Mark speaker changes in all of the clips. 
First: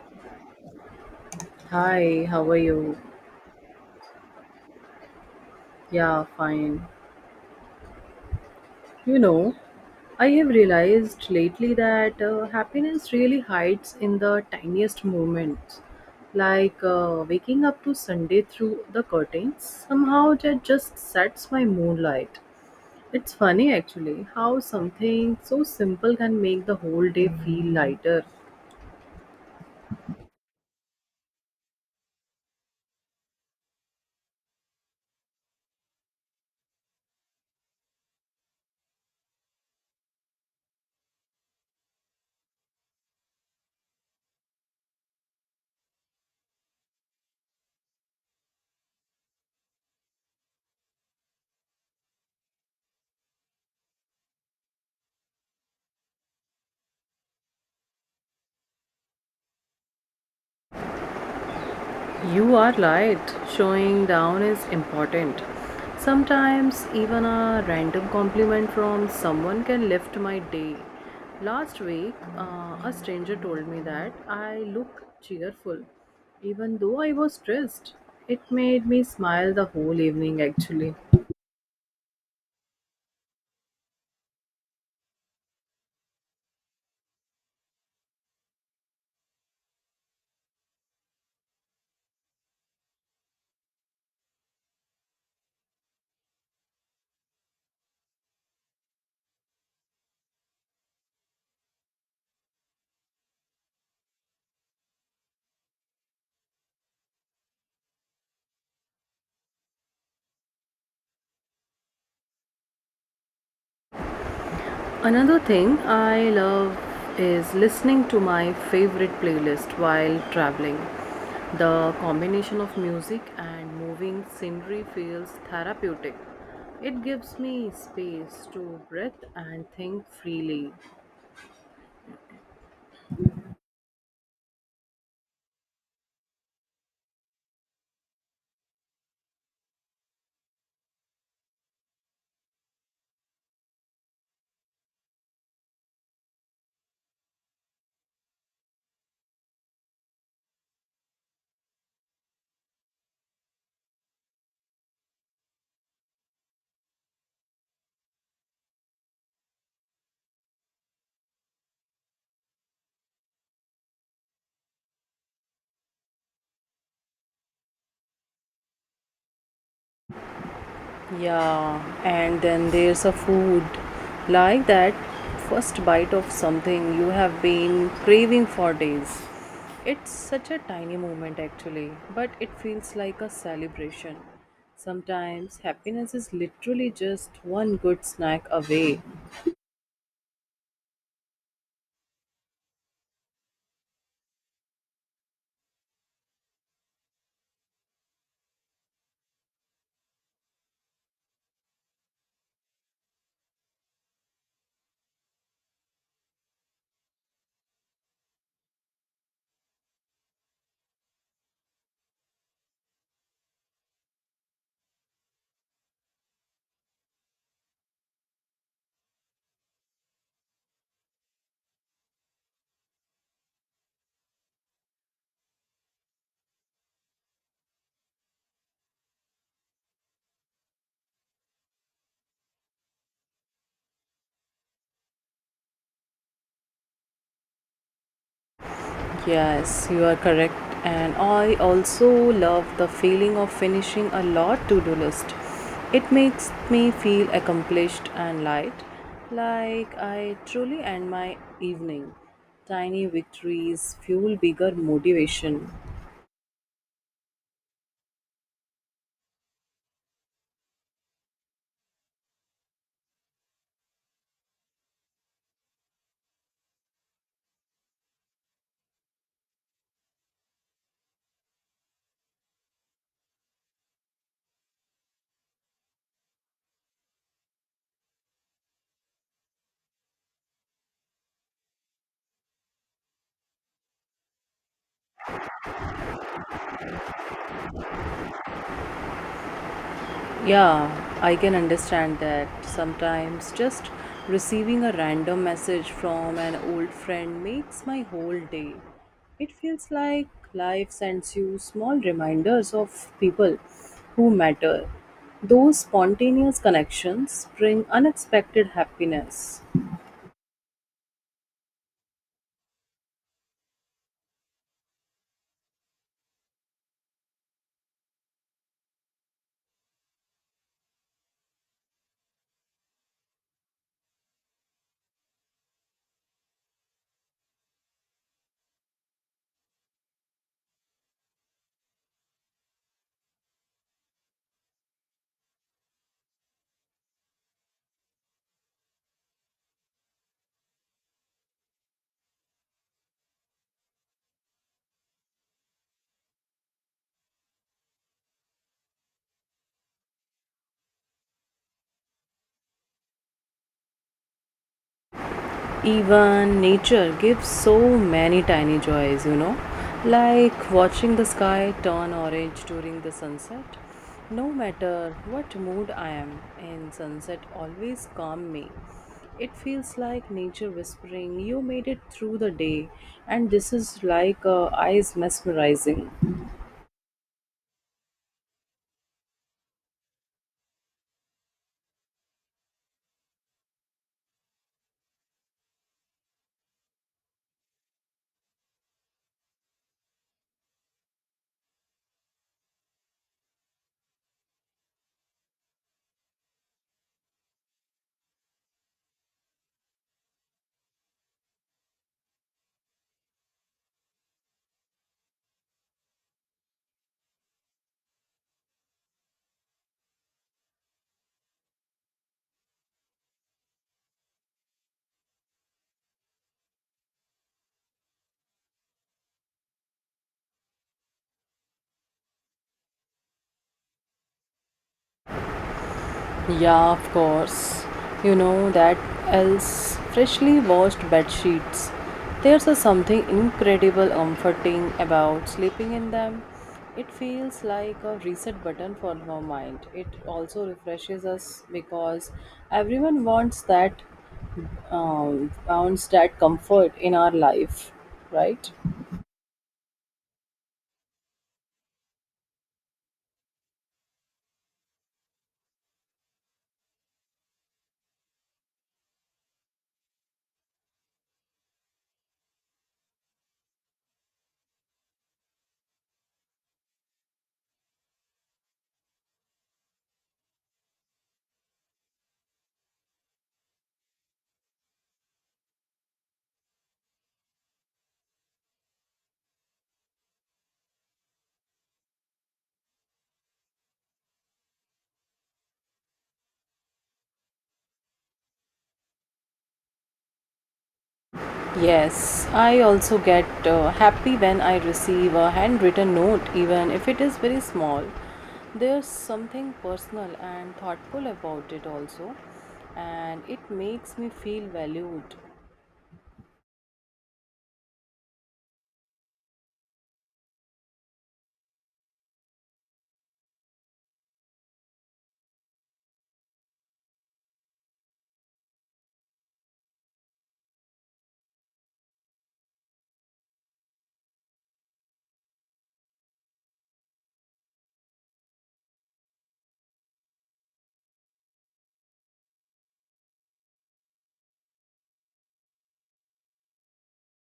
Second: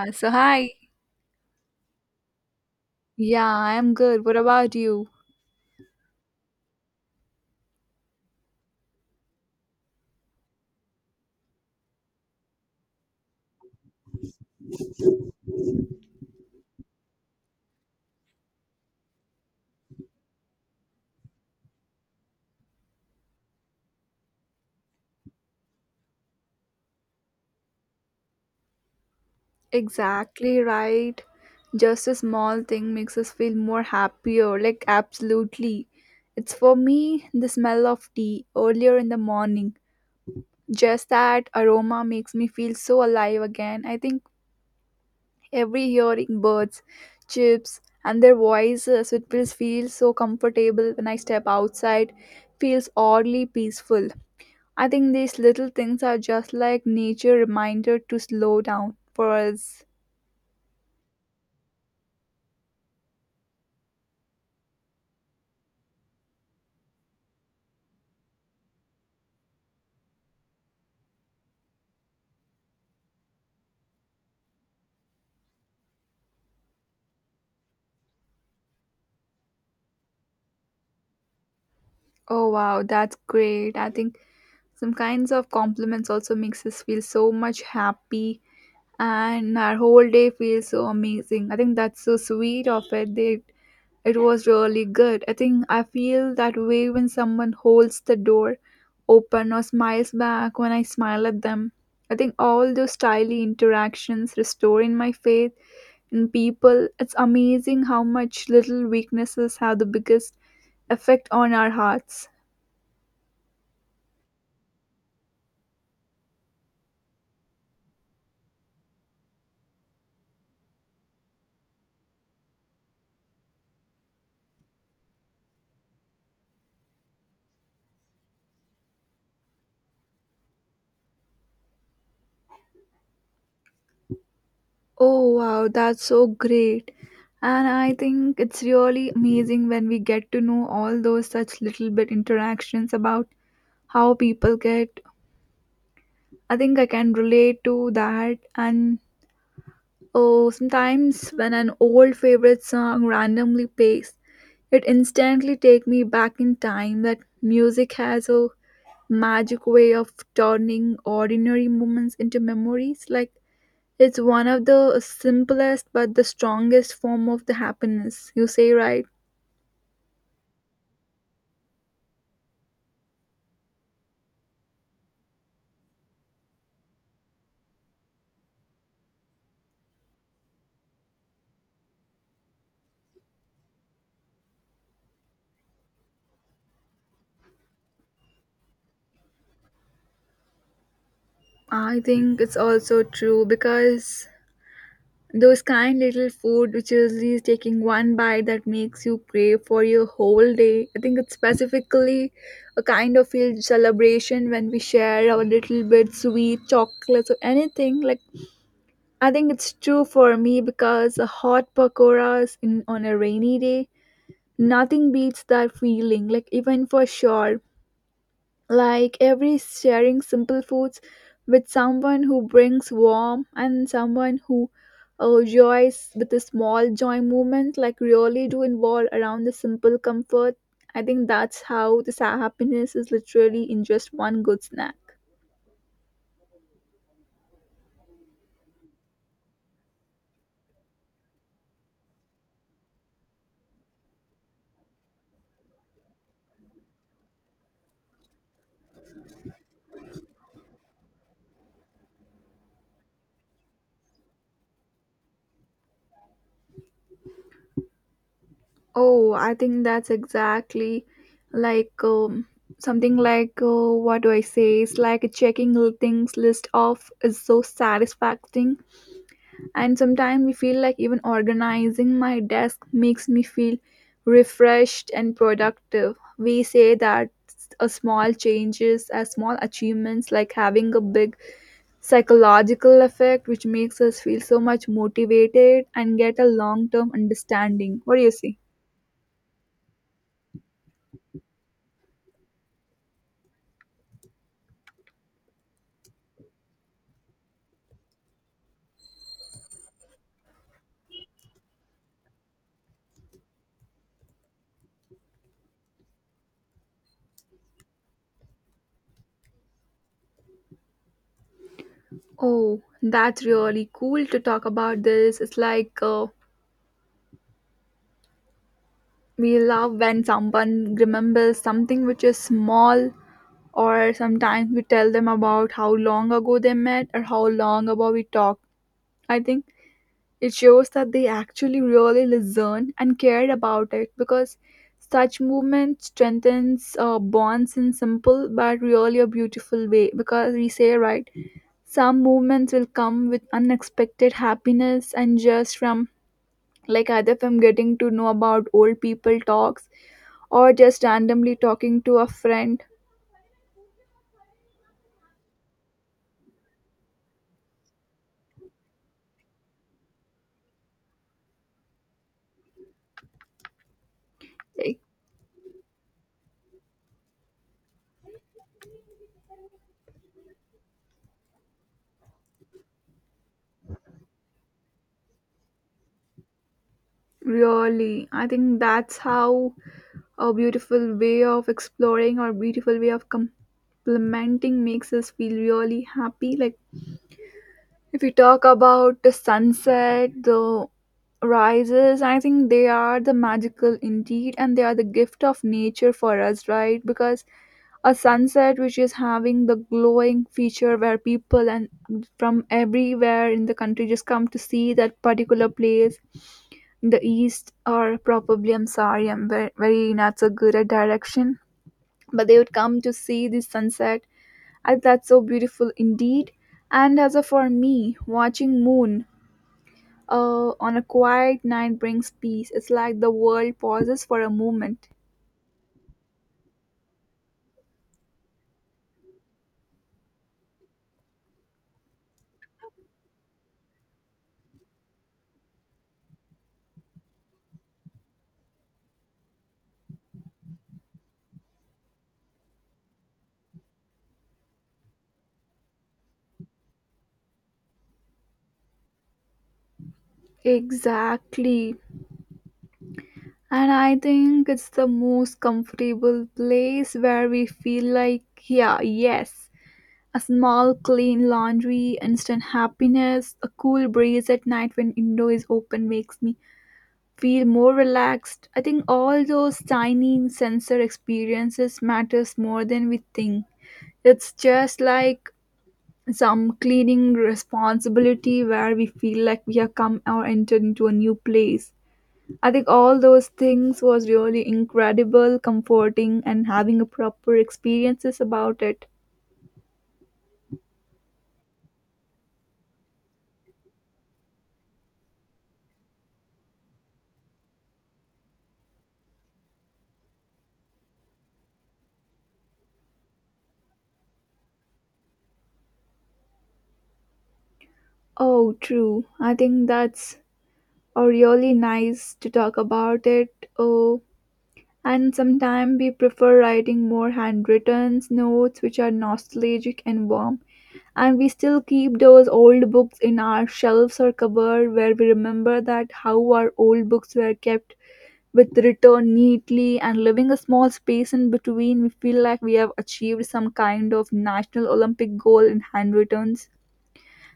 Speaker 1: Hi.
Speaker 2: Hi, how are you?
Speaker 1: Yeah, I'm good. What about you?
Speaker 2: Yeah, fine. You know, I have realized lately that happiness really hides in the tiniest moments. Like waking up to Sunday through the curtains, somehow that just sets my moonlight. It's funny actually how something so simple can make the whole day feel lighter.
Speaker 1: Exactly right. Just a small thing makes us feel more happier. Like, absolutely. It's for me the smell of tea earlier in the morning. Just that aroma makes me feel so alive again. I think every hearing birds, chips, and their voices, it feels so comfortable when I step outside. Feels oddly peaceful. I think these little things are just like nature reminder to slow down for us.
Speaker 2: You are right. Showing down is important. Sometimes, even a random compliment from someone can lift my day. Last week, a stranger told me that I look cheerful, even though I was stressed. It made me smile the whole evening, actually.
Speaker 1: Oh wow, that's great. I think some kinds of compliments also makes us feel so much happy and our whole day feels so amazing. I think that's so sweet of it. They it was really good. I think I feel that way when someone holds the door open or smiles back when I smile at them. I think all those tiny interactions restore in my faith in people, it's amazing how much little weaknesses have the biggest effect on our hearts.
Speaker 2: Another thing I love is listening to my favorite playlist while traveling. The combination of music and moving scenery feels therapeutic. It gives me space to breathe and think freely.
Speaker 1: Oh wow, that's so great. And I think it's really amazing when we get to know all those such little bit interactions about how people get. I think I can relate to that. And oh, sometimes when an old favorite song randomly plays, it instantly take me back in time. That music has a magic way of turning ordinary moments into memories like it's one of the simplest but the strongest form of the happiness you say right.
Speaker 2: Yeah, and then there's a food, like that first bite of something you have been craving for days. It's such a tiny moment actually, but it feels like a celebration. Sometimes happiness is literally just one good snack away.
Speaker 1: I think it's also true because those kind little food which usually is taking one bite that makes you crave for your whole day, I think it's specifically a kind of feel celebration when we share our little bit sweet chocolates or anything like. I think it's true for me because a hot pakoras in, on a rainy day, nothing beats that feeling. Like even for sure, like every sharing simple foods with someone who brings warm and someone who joys with a small joy movement, like really do involve around the simple comfort. I think that's how this happiness is literally in just one good snack.
Speaker 2: Yes, you are correct. And I also love the feeling of finishing a lot to do list. It makes me feel accomplished and light, like I truly end my evening. Tiny victories fuel bigger motivation.
Speaker 1: Oh, I think that's exactly like something like what do I say? It's like checking things list off is so satisfying, and sometimes we feel like even organizing my desk makes me feel refreshed and productive. We say that a small changes, as small achievements, like having a big psychological effect, which makes us feel so much motivated and get a long term understanding. What do you see?
Speaker 2: Yeah, I can understand that. Sometimes just receiving a random message from an old friend makes my whole day. It feels like life sends you small reminders of people who matter. Those spontaneous connections bring unexpected happiness.
Speaker 1: Oh, that's really cool to talk about this. It's like we love when someone remembers something which is small, or sometimes we tell them about how long ago they met or how long ago we talked. I think it shows that they actually really listen and cared about it because such movement strengthens bonds in simple but really a beautiful way. Because we say, right, some movements will come with unexpected happiness and just from like either if I'm getting to know about old people talks or just randomly talking to a friend
Speaker 2: Even nature gives so many tiny joys, you know, like watching the sky turn orange during the sunset. No
Speaker 1: like
Speaker 2: matter what mood I am in, sunset always calm me. It feels like nature whispering, "You made it through the day," and this is like eyes mesmerizing.
Speaker 1: really. I think that's how a beautiful way of exploring or beautiful way of complementing makes us feel really happy like. If we talk about the sunset, the rises, I think they are the magical indeed, and they are the gift of nature for us, right? Because a sunset which is having the glowing feature where people and from everywhere in the country just come to see that particular place in the east or probably I'm sorry I'm very not so good at direction but they would come to see the sunset. I, that's so beautiful indeed. And as a for me, watching moon on a quiet night brings peace. It's like the world pauses for a moment.
Speaker 2: Yeah, of course. You know that else freshly washed bed sheets. There's a something incredible comforting about sleeping in them. It feels like a reset button for our mind. It also refreshes us because everyone wants that, wants that comfort in our life, right?
Speaker 1: Exactly. And I think it's the most comfortable place where we feel like, yeah, yes, a small, clean laundry, instant happiness, a cool breeze at night when window is open makes me feel more relaxed. I think all those tiny sensor experiences matters more than we think. It's just like some cleaning responsibility where we feel like we have come or entered into a new place. I think all those things was really incredible, comforting and having a proper experiences about it.
Speaker 2: Yes, I also get happy when I receive a handwritten note, even if it is very small. There's something personal and thoughtful about it, also, and it makes me feel valued.
Speaker 1: Oh, true. I think that's really nice to talk about it. Oh, and sometimes we prefer writing more handwritten notes, which are nostalgic and warm. And we still keep those old books in our shelves or cupboard where we remember that how our old books were kept with return neatly and leaving a small space in between. We feel like we have achieved some kind of national Olympic goal in handwritten.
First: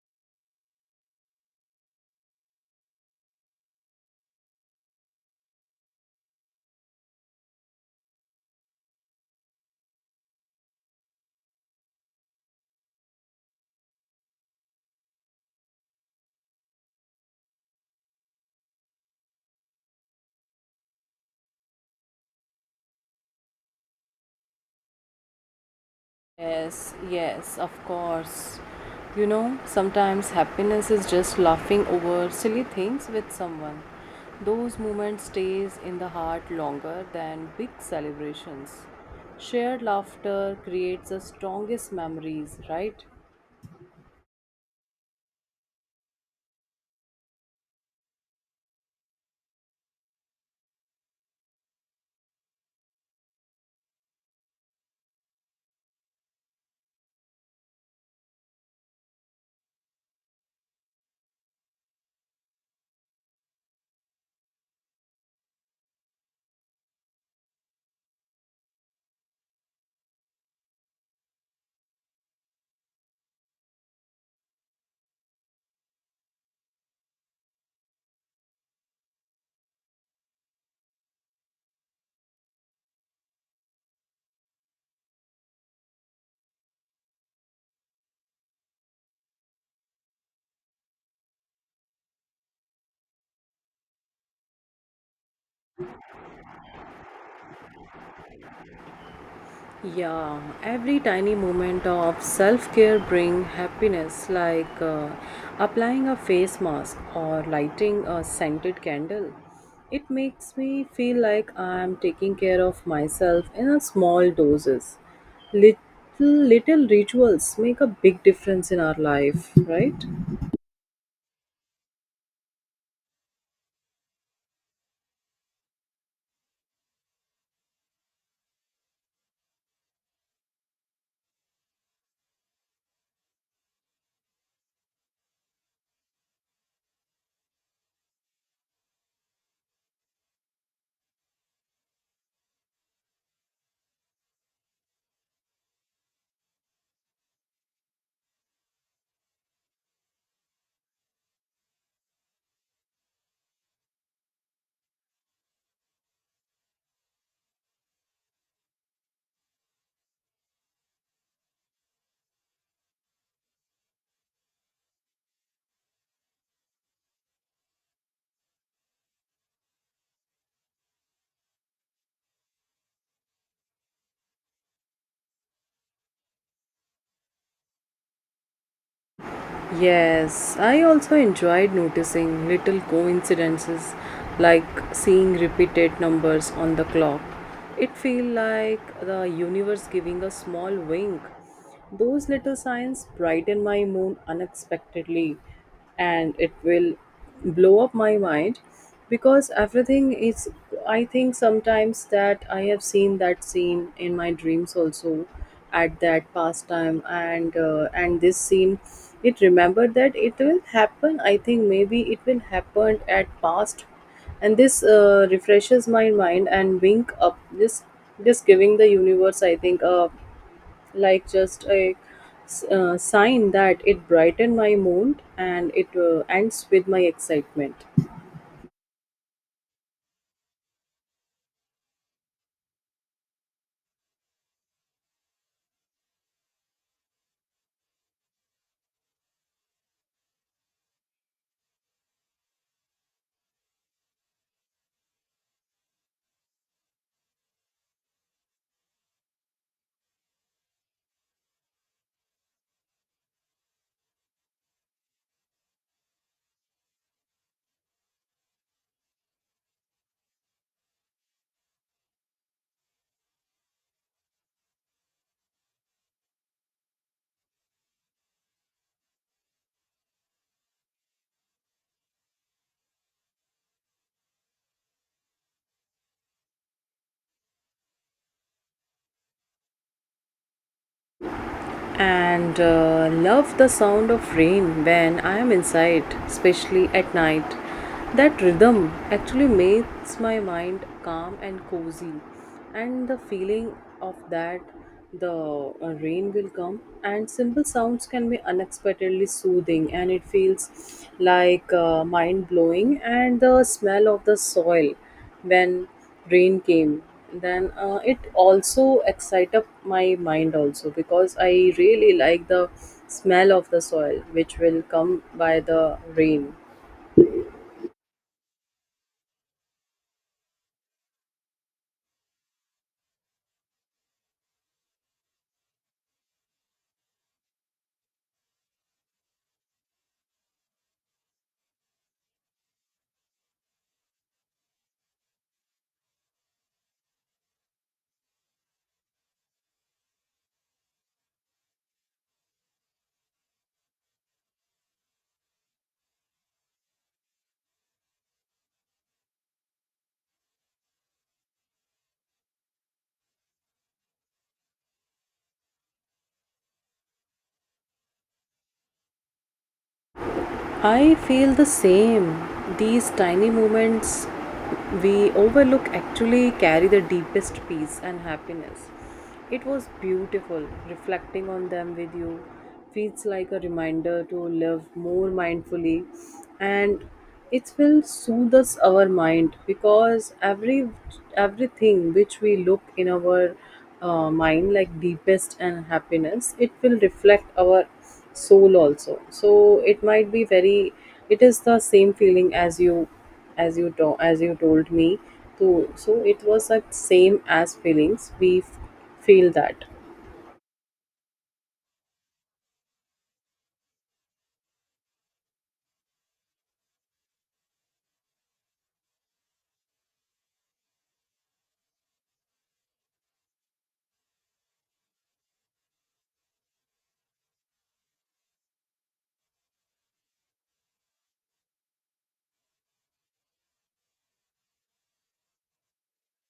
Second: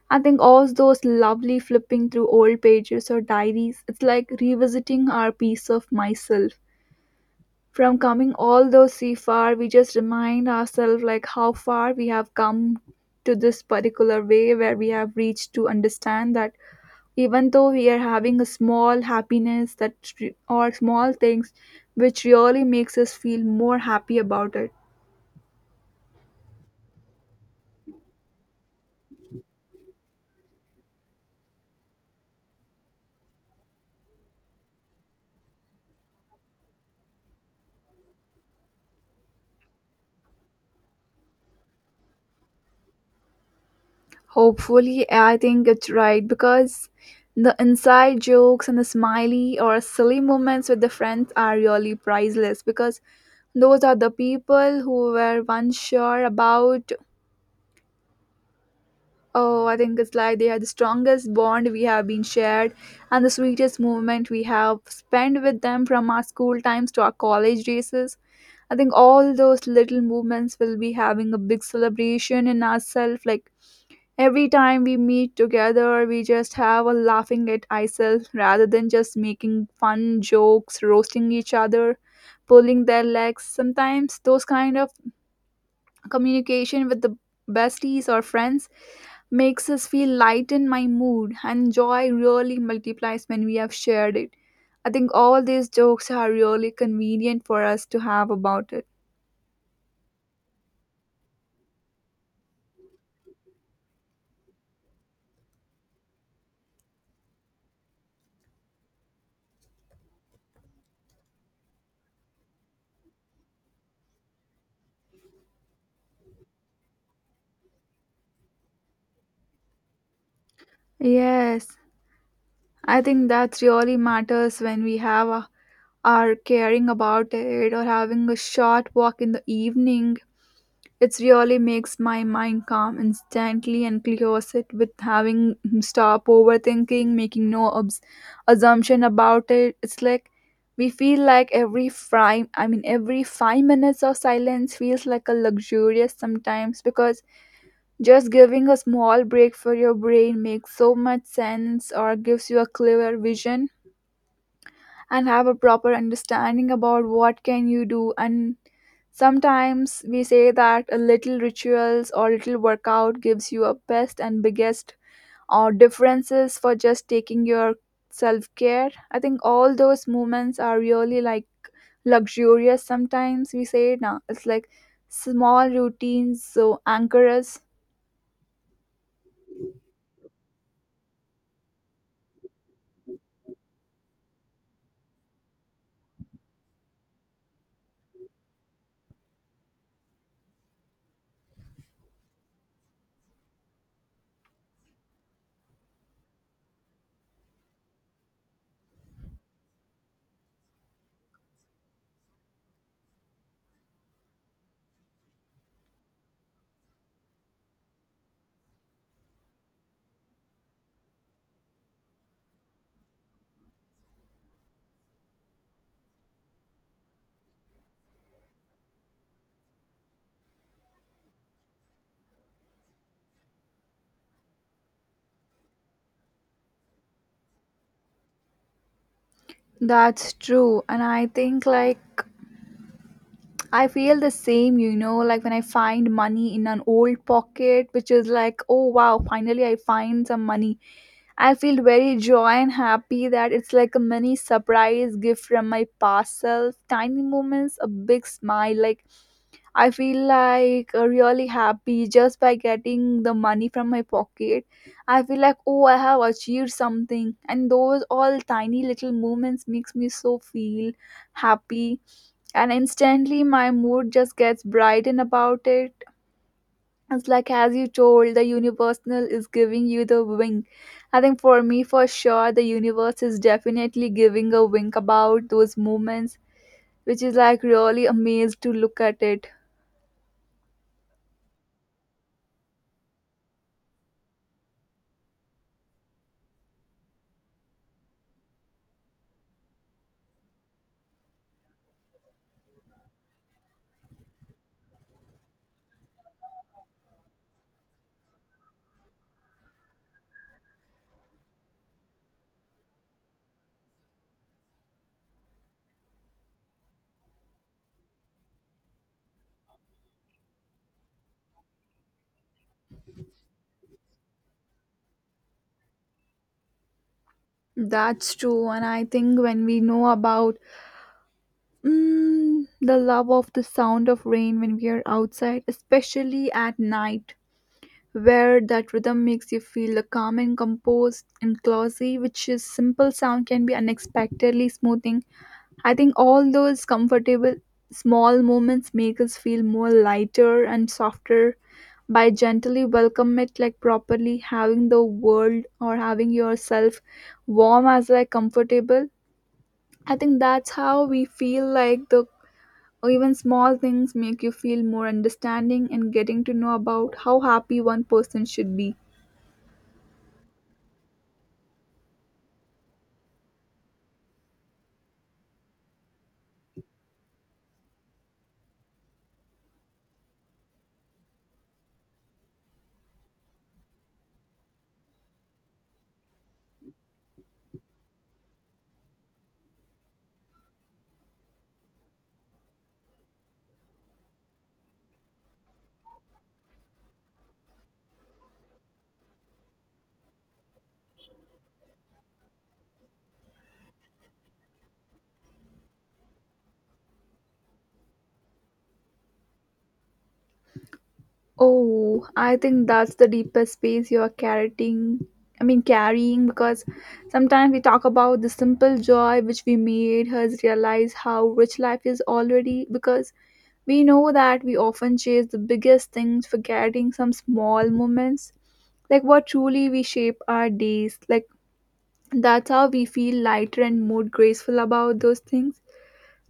Speaker 1: I think all those lovely flipping through old pages or diaries, it's like revisiting our piece of myself. From coming although see far, we just remind ourselves like how far we have come to this particular way where we have reached to understand that even though we are having a small happiness that or small things which really makes us feel more happy about it.
Speaker 2: Yes, yes, of course. You know, sometimes happiness is just laughing over silly things with someone. Those moments stays in the heart longer than big celebrations. Shared laughter creates the strongest memories, right?
Speaker 1: Hopefully I think it's right because the inside jokes and the smiley or silly moments with the friends are really priceless because those are the people who were once sure about. Oh, I think it's like they are the strongest bond we have been shared and the sweetest moment we have spent with them from our school times to our college races. I think all those little moments will be having a big celebration in ourselves. Like every time we meet together, we just have a laughing at ourselves rather than just making fun jokes, roasting each other, pulling their legs. Sometimes those kind of communication with the besties or friends makes us feel light in my mood and joy really multiplies when we have shared it. I think all these jokes are really convenient for us to have about it.
Speaker 2: Yeah, every tiny moment of self care bring happiness, like applying a face mask or lighting a scented candle. It makes me feel like I am taking care of myself in a small doses. Little little rituals make a big difference in our life, right?
Speaker 1: Yes, I think that really matters when we have a, are caring about it or having a short walk in the evening. It really makes my mind calm instantly and clears it with having stop overthinking, making no assumption about it. It's like we feel like every 5 minutes of silence feels like a luxurious sometimes because just giving a small break for your brain makes so much sense or gives you a clearer vision and have a proper understanding about what can you do. And sometimes we say that a little rituals or little workout gives you a best and biggest or differences for just taking your self care. I think all those moments are really like luxurious, sometimes we say now it's like small routines so anchor us.
Speaker 2: Yes, I also enjoyed noticing little coincidences like seeing repeated numbers on the clock. It feel like the universe giving a small wink. Those little signs brighten my mood unexpectedly, and it will blow up my mind because everything is, I think sometimes that I have seen that scene in my dreams also at that past time, and this scene, it remembered that it will happen. I think maybe it will happen at past, and this refreshes my mind and wink up this, just giving the universe I think a, like just a, sign that it brightened my mood, and it ends with my excitement.
Speaker 1: That's true, and I think like I feel the same, you know, like when I find money in an old pocket, which is like, oh wow, finally I find some money. I feel very joy and happy that it's like a mini surprise gift from my past self. Tiny moments, a big smile. Like, I feel like really happy just by getting the money from my pocket. I feel like, oh, I have achieved something. And those all tiny little moments makes me so feel happy, and instantly my mood just gets brightened about it. It's like as you told the universal is giving you the wink. I think for me for sure the universe is definitely giving a wink about those moments which is like really amazed to look at it.
Speaker 2: And love the sound of rain when I am inside, especially at night. That rhythm actually makes my mind calm and cozy, and the feeling of that, the rain will come, and simple sounds can be unexpectedly soothing, and it feels like mind blowing, and the smell of the soil when rain came, then it also excite up my mind also, because I really like the smell of the soil which will come by the rain.
Speaker 1: That's true, and I think when we know about the love of the sound of rain when we are outside especially at night where that rhythm makes you feel the calm and composed and classy, which is simple sound can be unexpectedly smoothing. I think all those comfortable small moments make us feel more lighter and softer by gently welcome it like properly having the world or having yourself warm as like comfortable. I think that's how we feel like the or even small things make you feel more understanding and getting to know about how happy one person should be.
Speaker 2: I feel the same. These tiny moments we overlook actually carry the deepest peace and happiness. It was beautiful reflecting on them with you. Feels like a reminder to live more mindfully, and it will soothe us our mind, because everything which we look in our mind, like deepest and happiness, it will reflect our soul also. So it might be very, it is the same feeling as you, as you told me to, so it was that same as feelings we feel that.
Speaker 1: Oh, I think that's the deepest space you're carrying. I mean, carrying because sometimes we talk about the simple joy which we made us realize how rich life is already because we know that we often chase the biggest things, forgetting some small moments like what truly we shape our days like. That's how we feel lighter and more graceful about those things,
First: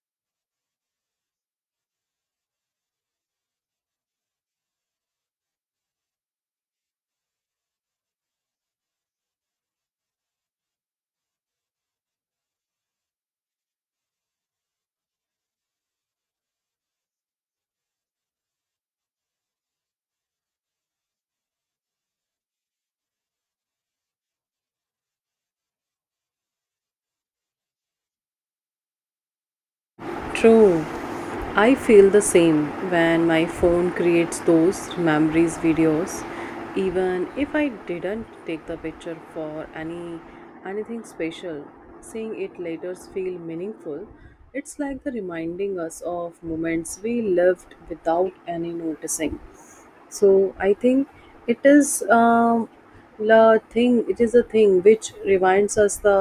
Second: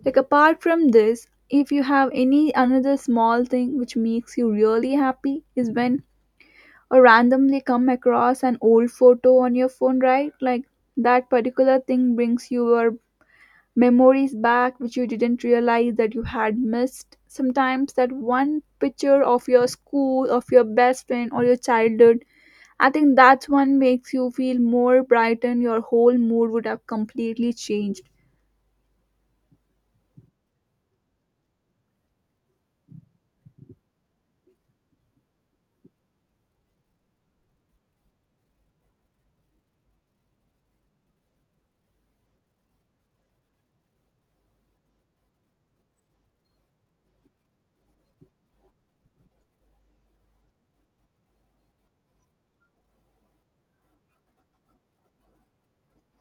Speaker 1: like apart from this if you have any another small thing which makes you really happy is when or randomly come across an old photo on your phone, right? Like that particular thing brings your memories back, which you didn't realize that you had missed. Sometimes that one picture of your school, of your best friend, or your childhood. I think that one makes you feel more brightened. Your whole mood would have completely changed.
Speaker 2: True. I feel the same when my phone creates those memories videos, even if I didn't take the picture for anything special. Seeing it later feel meaningful. It's like the reminding us of moments we lived without any noticing. So I think it is, the thing, it is a thing which reminds us the,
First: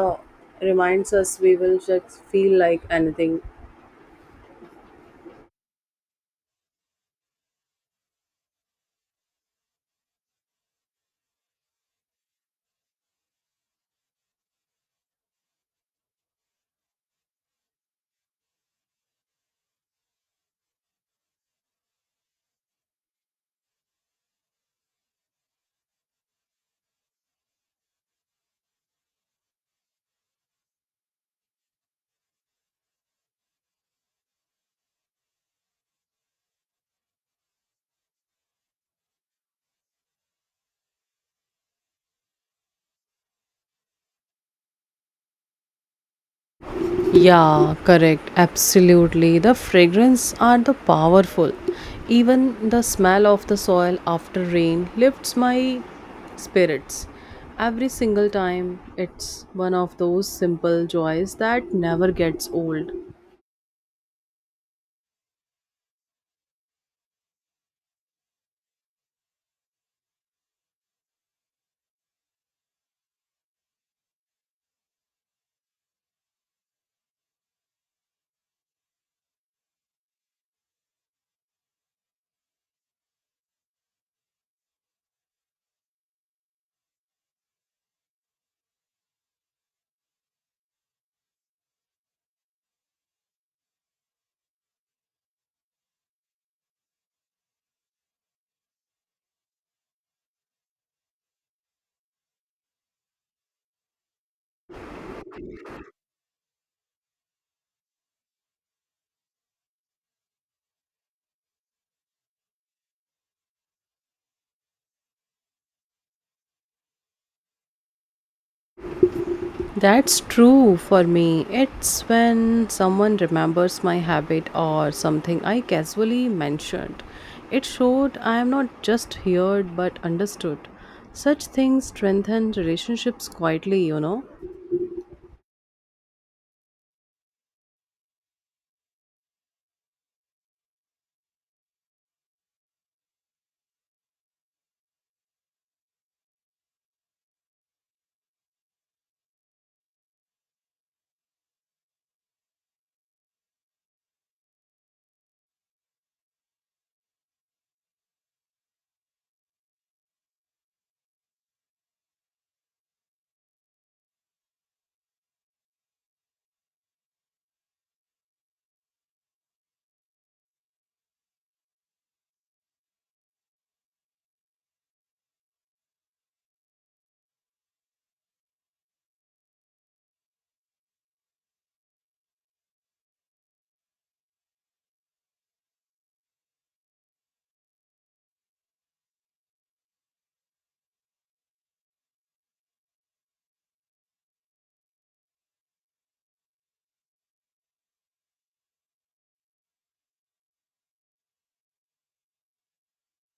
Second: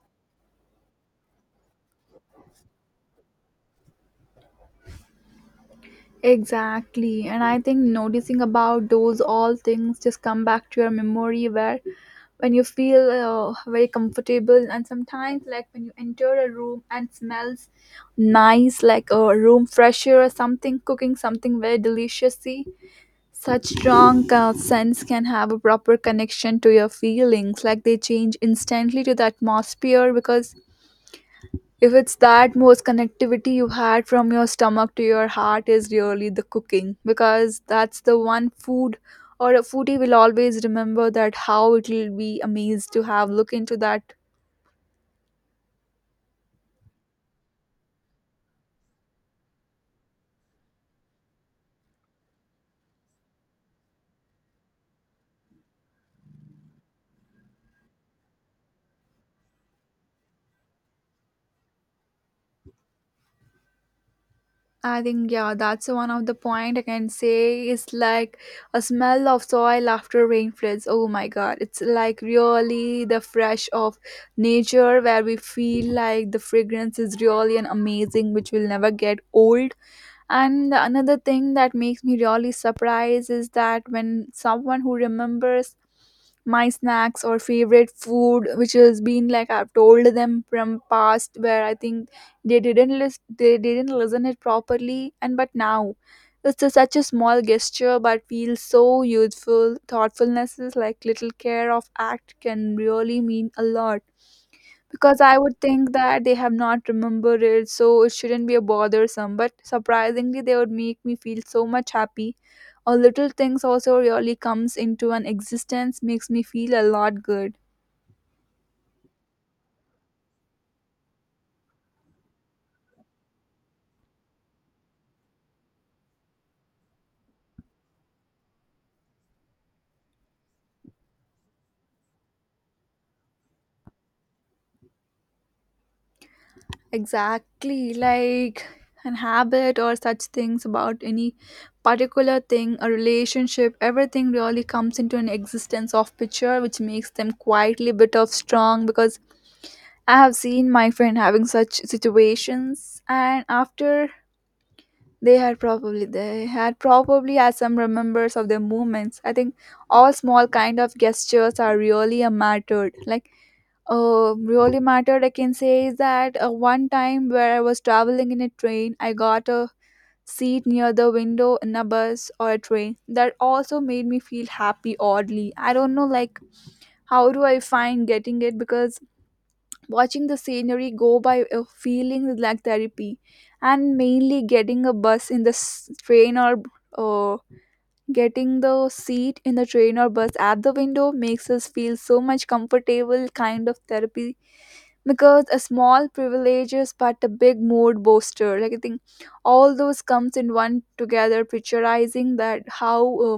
Speaker 2: reminds us we will just feel like anything.
Speaker 1: Exactly. And I think noticing about those all things just come back to your memory where when you feel very comfortable. And sometimes like when you enter a room and smells nice, like a room fresher or something cooking, something very delicious, see such strong scents can have a proper connection to your feelings. Like they change instantly to the atmosphere, because if it's that most connectivity you had from your stomach to your heart is really the cooking, because that's the one food or a foodie will always remember that how it will be amazed to have look into that.
Speaker 2: Yeah, correct. Absolutely. The fragrance are the powerful. Even the smell of the soil after rain lifts my spirits. Every single time, it's one of those simple joys that never gets old.
Speaker 1: I think yeah, that's one of the point I can say is like a smell of soil after rain floods. Oh my god, it's like really the fresh of nature where we feel like the fragrance is really an amazing which will never get old. And the another thing that makes me really surprised is that when someone who remembers my snacks or favorite food, which has been like I've told them from past, where I think they didn't listen it properly, and but now it's a, such a small gesture but feels so useful. Thoughtfulness is like little care of act can really mean a lot, because I would think that they have not remembered it, so it shouldn't be a bothersome. But surprisingly, they would make me feel so much happy. Or little things also really comes into an existence makes me feel a lot good.
Speaker 2: That's true for me. It's when someone remembers my habit or something I casually mentioned. It showed I am not just heard but understood. Such things strengthen relationships quietly, you know.
Speaker 1: Exactly, like an habit or such things about any particular thing, a relationship, everything really comes into an existence of picture, which makes them quietly bit of strong, because I have seen my friend having such situations, and after they had probably had some remembers of their movements. I think all small kind of gestures are really a mattered. Like really mattered. I can say is that one time where I was traveling in a train, I got a seat near the window in a bus or a train. That also made me feel happy oddly. I don't know like how do I find getting it, because watching the scenery go by feeling like therapy. And mainly getting a bus in the train or uh, getting the seat in the train or bus at the window makes us feel so much comfortable kind of therapy, because a small privileges but a big mood booster. Like I think all those comes in one together, picturizing that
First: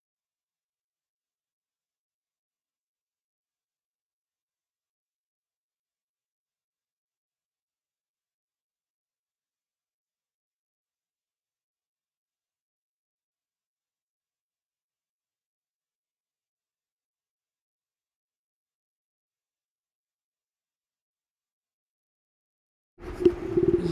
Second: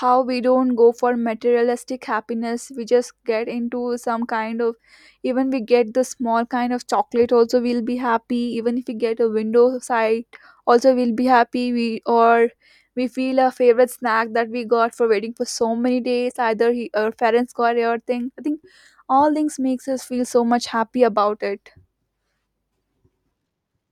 Speaker 1: how we don't go for materialistic happiness, we just get into some kind of, even we get the small kind of chocolate also, we'll be happy, even if we get a window sight. Also we'll be happy, we or we feel a favorite snack that we got for waiting for so many days, either he, our parents got it or thing. I think all things makes us feel so much happy about it.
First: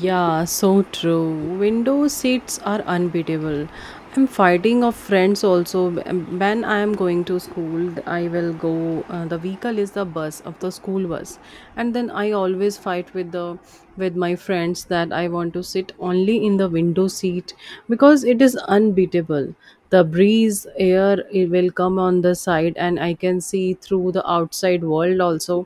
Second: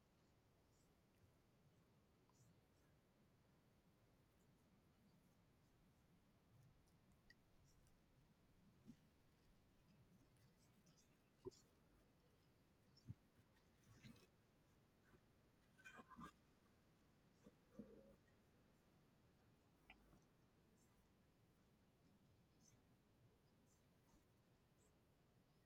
Speaker 2: Yeah, so true. Window seats are unbeatable. I'm fighting of friends also. When I am going to school, I will go. The vehicle is the bus of the school bus, and then I always fight with the, with my friends that I want to sit only in the window seat because it is unbeatable. The breeze air it will come on the side, and I can see through the outside world also.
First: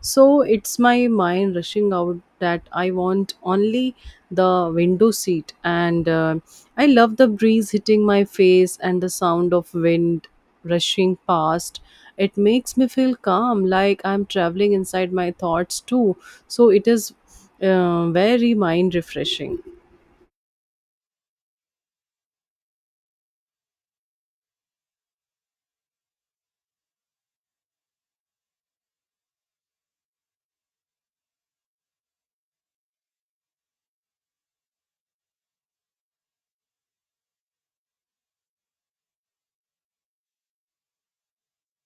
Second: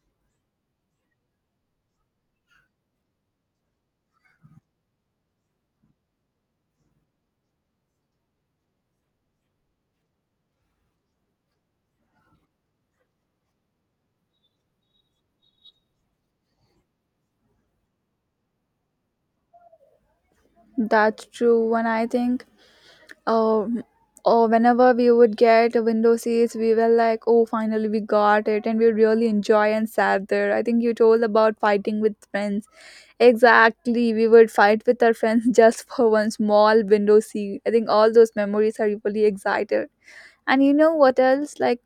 Speaker 2: So it's my mind rushing out that I want only the window seat, and I love the breeze hitting my face and the sound of wind rushing past. It makes me feel calm, like I'm traveling inside my thoughts too. So it is very mind refreshing.
Speaker 1: That's true. And I think um or whenever we would get window seats, we were like, oh, finally, we got it, and we really enjoy and sat there. I think you told about fighting with friends. Exactly, we would fight with our friends just for one small window seat. I think all those memories are really excited. And you know what else, like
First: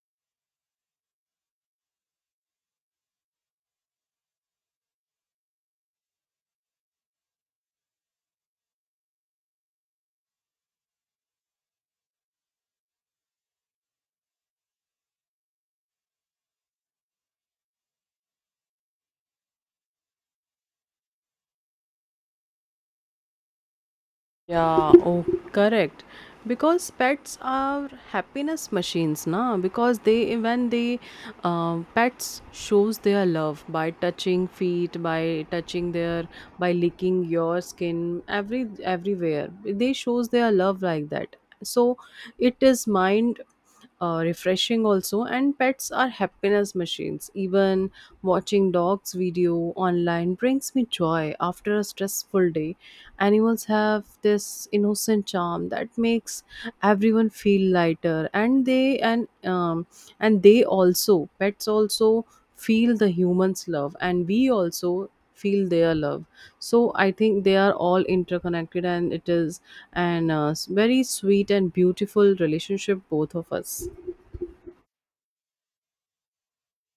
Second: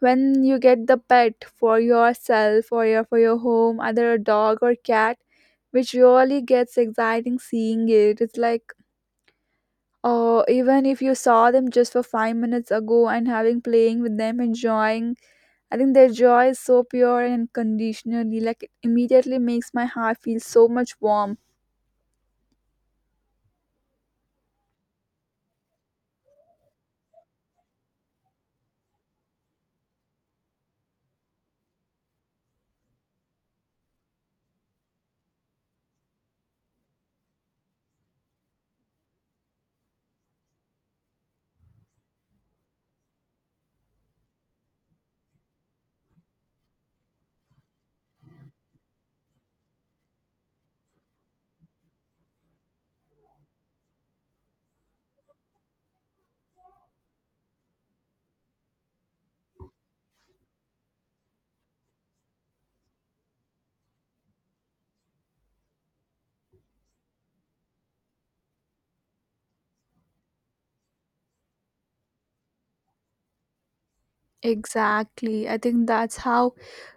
Speaker 1: when you get the pet for yourself or your for your home, either a dog or cat, which really gets exciting seeing it. It's like, or even if you saw them just for 5 minutes ago and having playing with them, enjoying, I think their joy is so pure and unconditionally. Like it immediately makes my heart feel so much warm.
Speaker 2: Yeah, oh, correct. Because pets are happiness machines, na? Because they, when they, pets shows their love by touching feet, by touching their, by licking your skin, everywhere. They shows their love like that. So it is mind refreshing also, and pets are happiness machines. Even watching dogs video online brings me joy after a stressful day. Animals have this innocent charm that makes everyone feel lighter, and they, and they also, pets also feel the humans love, and we also feel their love. So I think they are all interconnected, and it is an very sweet and beautiful relationship both of us.
Speaker 1: Exactly. I think that's how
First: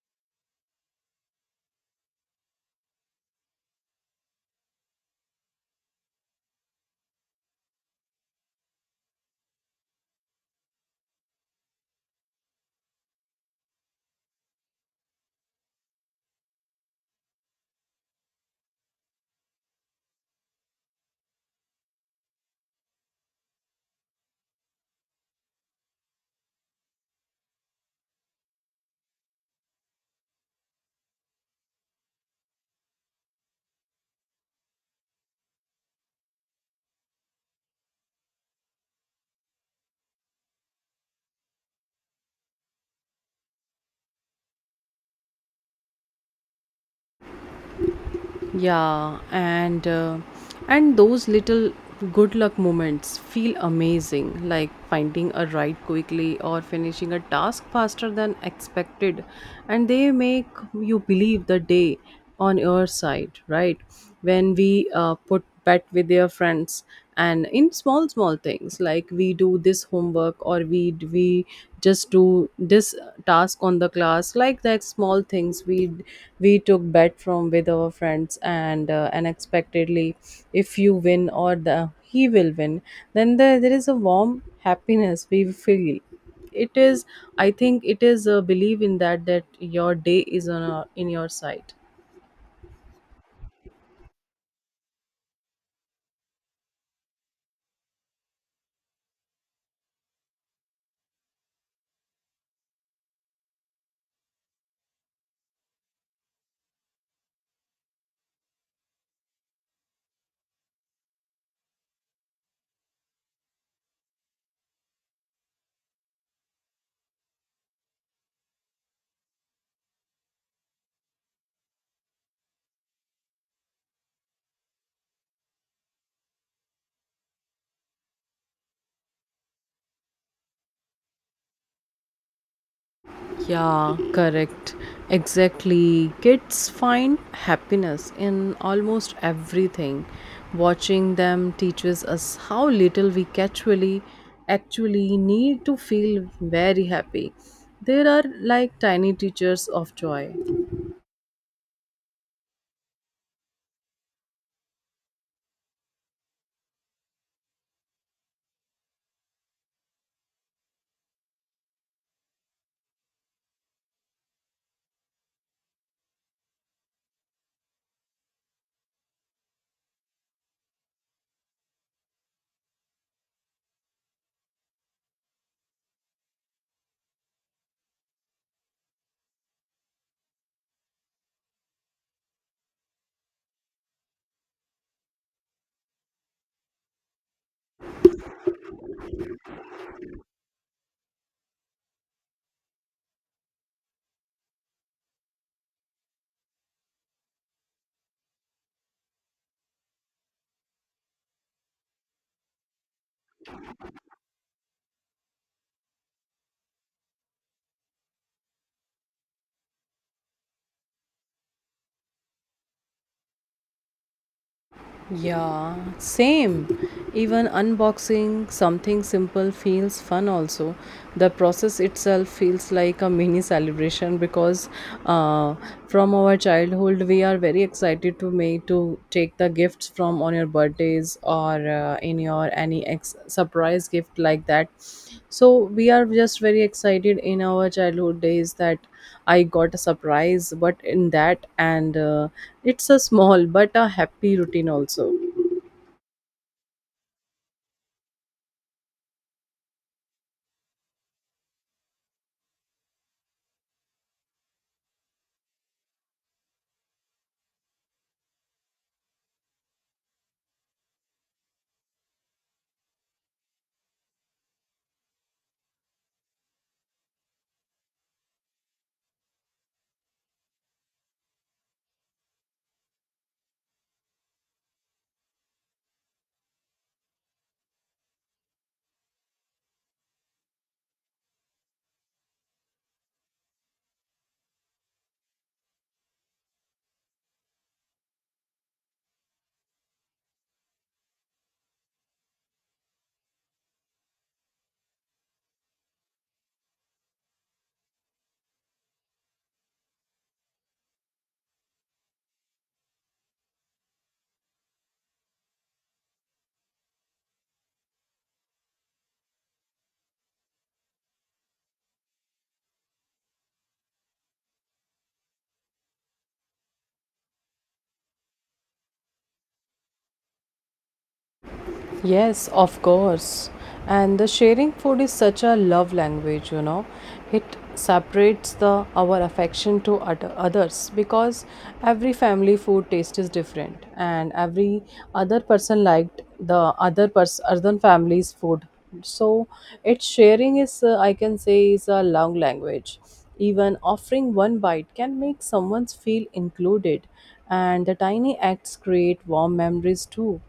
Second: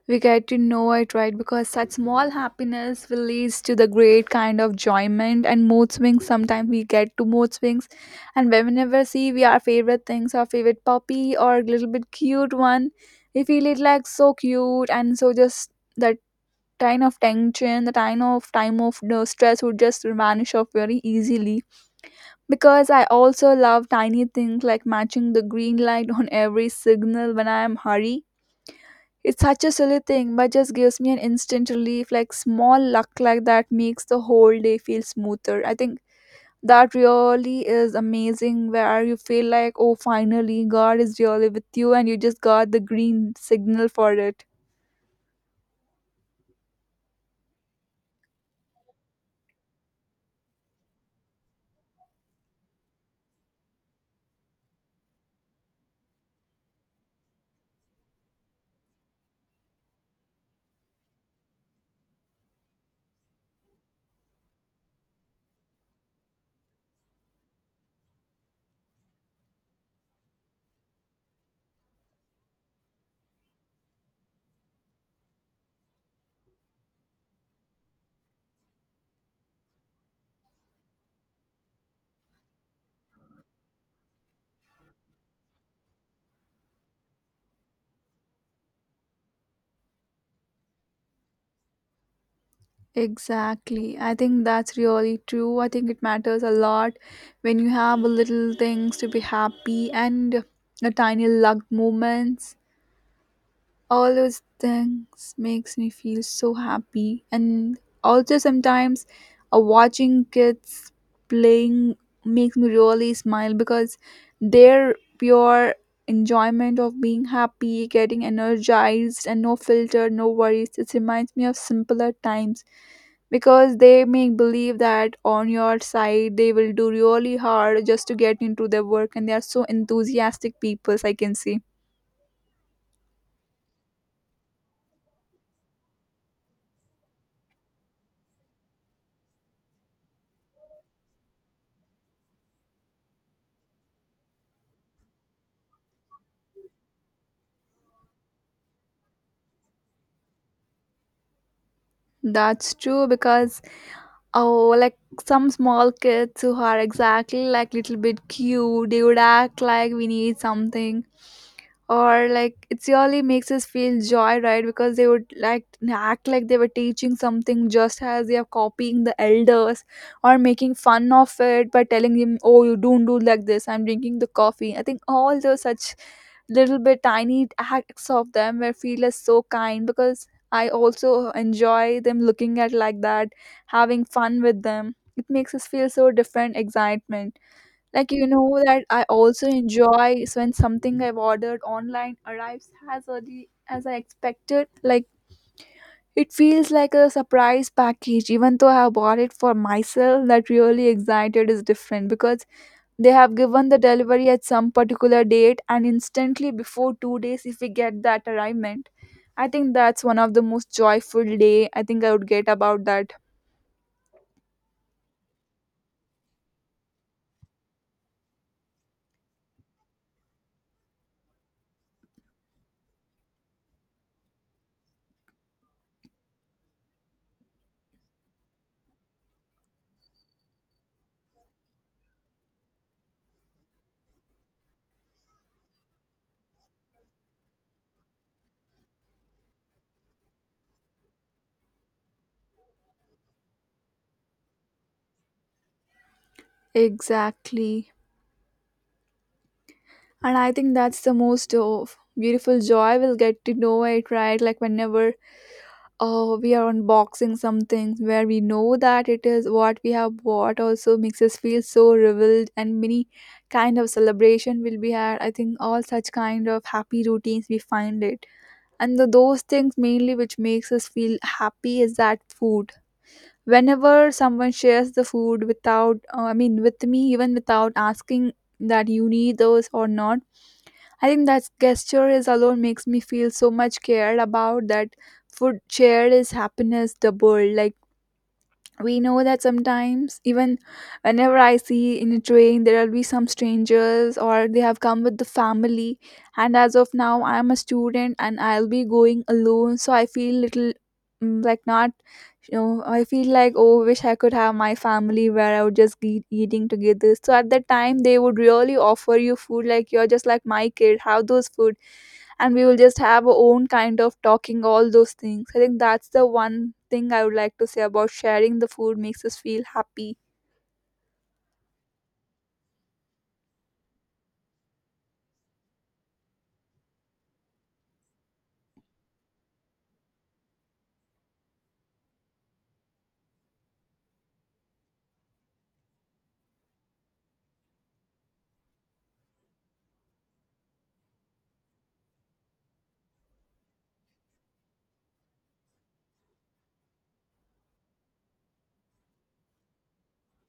Speaker 1: we get to know it, right? Because such small happiness will lead to the great kind of enjoyment and mood swings. Sometimes we get to mood swings, and whenever see we our favorite things, our favorite puppy or little bit cute one, we feel it like so cute and so just that kind of tension, the kind of time of you know, stress would just vanish off very easily. Because I also love tiny things like matching the green light on every signal when I am hurry. It's such a silly thing, but just gives me an instant relief, like small luck like that makes the whole day feel smoother. I think that really is amazing where you feel like, oh, finally, God is really with you, and you just got the green signal for it.
Speaker 2: Yeah, and those little good luck moments feel amazing, like finding a ride quickly or finishing a task faster than expected, and they make you believe the day on your side, right? When we put bet with their friends, and in small small things, like we do this homework, or we just do this task on the class. Like that small things, we took bet from with our friends, and unexpectedly if you win or the he will win, then there is a warm happiness we feel. It is, I think it is a belief in that, that your day is on a, in your sight.
Speaker 1: Exactly. I think that's really true. I think it matters a lot when you have little things to be happy, and the tiny luck moments, all those things makes me feel so happy. And also sometimes watching kids playing makes me really smile, because their pure enjoyment of being happy, getting energized, and no filter, no worries, it reminds me of simpler times, because they make believe that on your side they will do really hard just to get into their work, and they are so enthusiastic peoples I can see.
Speaker 2: Yeah, correct. Exactly. Kids find happiness in almost everything. Watching them teaches us how little we actually need to feel very happy. There are like tiny teachers of joy.
Speaker 1: That's true, because oh, like some small kids who are exactly like little bit cute. They would act like we need something, or like it really makes us feel joy, right? Because they would like act like they were teaching something, just as they are copying the elders or making fun of it by telling him, oh, you don't do like this, I'm drinking the coffee. I think all those such little bit tiny acts of them where feel us so kind, because I also enjoy them looking at like that, having fun with them. It makes us feel so different excitement. Like you know that I also enjoy when something I've ordered online arrives as early as I expected. Like it feels like a surprise package, even though I have bought it for myself. That really excited is different, because they have given the delivery at some particular date, and instantly before 2 days if we get that arrivement. I think that's one of the most joyful day I think I would get about that.
Speaker 2: Yeah, same. Even unboxing something simple feels fun also. The process itself feels like a mini celebration, because uh, from our childhood we are very excited to make to take the gifts from on your birthdays or in your any surprise gift like that. So we are just very excited in our childhood days that I got a surprise but in that, and it's a small but a happy routine also.
Speaker 1: Exactly. And I think that's the most beautiful joy we'll get to know it, right? Like whenever we are unboxing something where we know that it is what we have bought also makes us feel so reveled, and many kind of celebration will be had. I think all such kind of happy routines we find it. And the, those things mainly which makes us feel happy is that food. Whenever someone shares the food without I mean with me, even without asking that you need those or not, I think that gesture is alone makes me feel so much cared about that. Food shared is happiness doubled. Like we know that sometimes, even whenever I see in a train, there will be some strangers or they have come with the family, and as of now I am a student and I'll be going alone, so I feel little, mm, like not, you know, I feel like, oh, wish I could have my family where I would just be eating together. So at that time they would really offer you food, like you're just like my kid, have those food. And we will just have our own kind of talking, all those things. I think that's the one thing I would like to say about sharing the food makes us feel happy.
Speaker 2: Yes, of course. And the sharing food is such a love language, you know. It separates the our affection to other others, because every family food taste is different, and every other person liked the other person other family's food. So its sharing is, I can say, is a love language. Even offering one bite can make someone feel included, and the tiny acts create warm memories too.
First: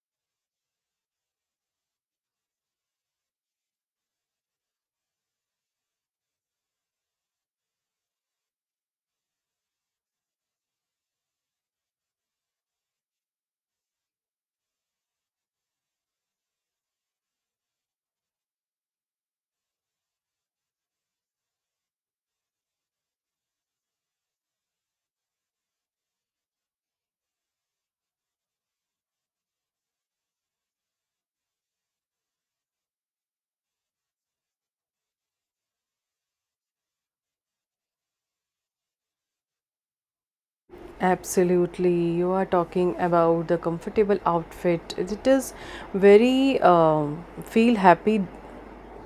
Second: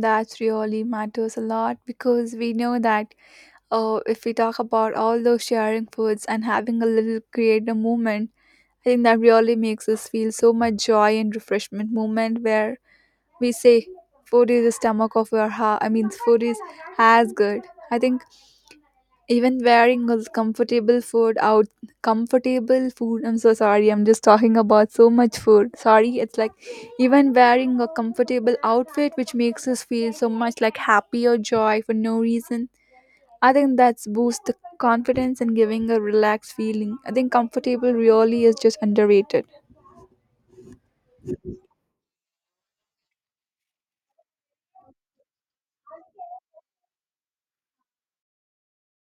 Speaker 1: That really matters a lot, because we know that if we talk about all those sharing foods and having a little creative moment, I think that really makes us feel so much joy and refreshment moment, where we say food is the stomach of your heart. I mean, food is as good. I think. Even wearing was comfortable food out, comfortable food, I'm so sorry, I'm just talking about so much food, sorry. It's like even wearing a comfortable outfit which makes us feel so much like happy or joy for no reason. I think that's boost the confidence and giving a relaxed feeling. I think comfortable really is just underrated.
Speaker 2: Absolutely, you are talking about the comfortable outfit. It is very, feel happy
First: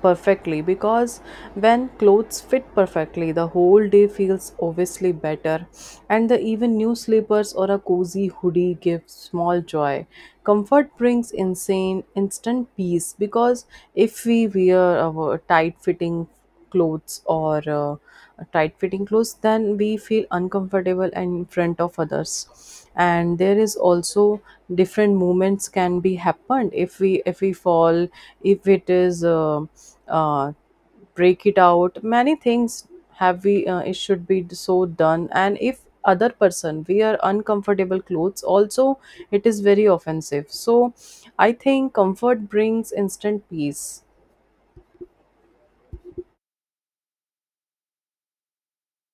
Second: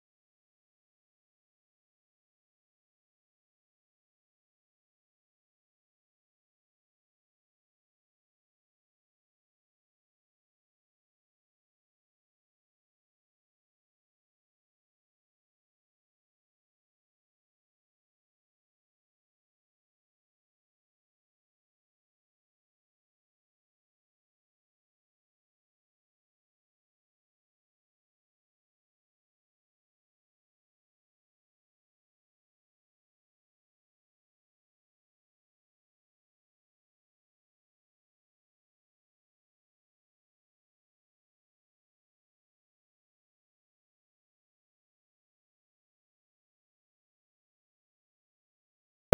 Speaker 2: perfectly, because when clothes fit perfectly, the whole day feels obviously better, and the even new slippers or a cozy hoodie gives small joy. Comfort brings insane instant peace, because if we wear our tight fitting clothes or tight fitting clothes, then we feel uncomfortable in front of others, and there is also different movements can be happened if we fall, if it is uh, break it out many things have we it should be so done, and if other person wear uncomfortable clothes also, it is very offensive. So I think comfort brings instant peace.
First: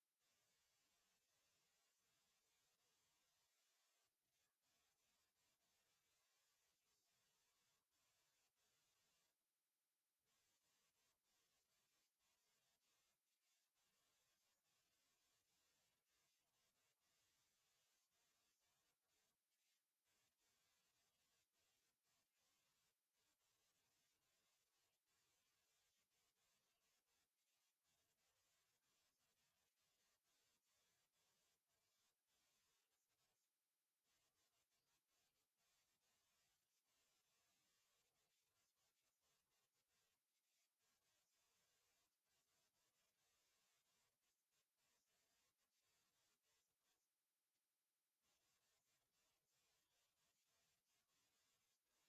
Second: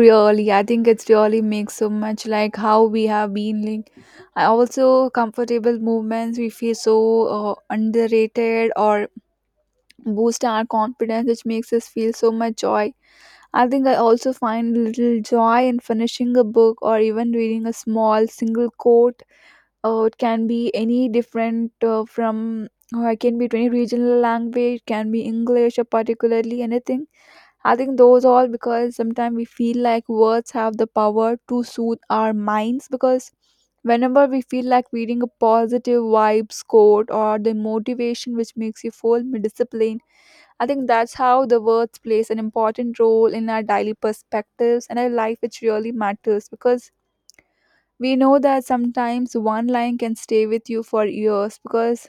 Speaker 1: Really, I think it's really makes so much like how we have been like I also comfortable movements we feel so underrated or boost our confidence, which makes us feel so much joy. I think I also find little joy in finishing a book or even reading a small single quote. It can be any different from, or it can be to any regional language, can be English or particularly anything. I think those all because sometimes we feel like words have the power to soothe our minds, because whenever we feel like reading a positive vibes quote or the motivation which makes you feel disciplined. I think that's how the words plays an important role in our daily perspectives and our life, which really matters, because we know that sometimes one line can stay with you for years, because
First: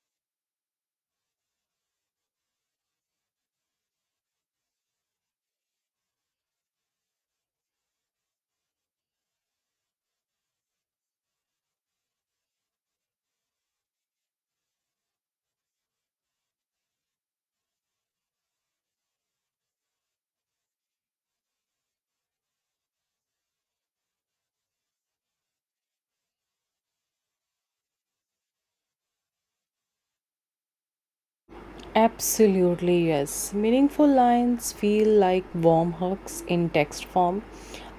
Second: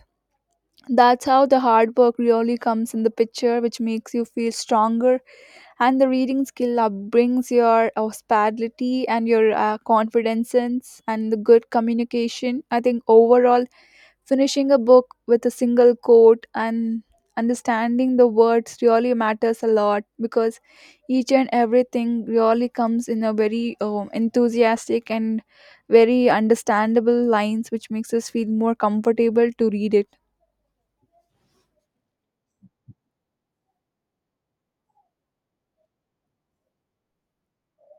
Speaker 1: that's how the hard work really comes in the picture, which makes you feel stronger. And the reading skill upbrings your hospitality and your confidence and the good communication. I think overall, finishing a book with a single quote and understanding the words really matters a lot, because each and everything really comes in a very enthusiastic and very understandable lines which makes us feel more comfortable to read it.
Speaker 2: Absolutely, yes. Meaningful lines feel like warm hugs in text form.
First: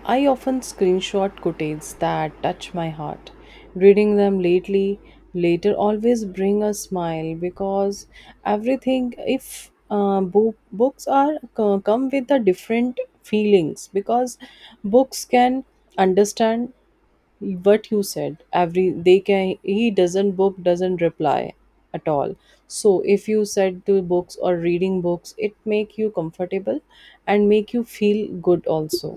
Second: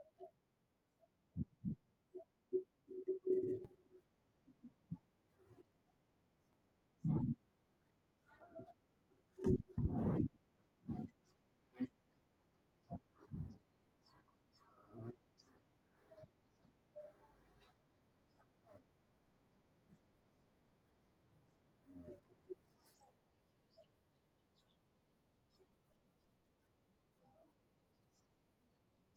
Speaker 2: I often screenshot quotes that touch my heart. Reading them lately, later always bring a smile, because everything, if book, books are come with the different feelings, because books can understand what you said, every they can, he doesn't, book doesn't reply at all. So if you said to books or reading books, it make you comfortable and make you feel good also.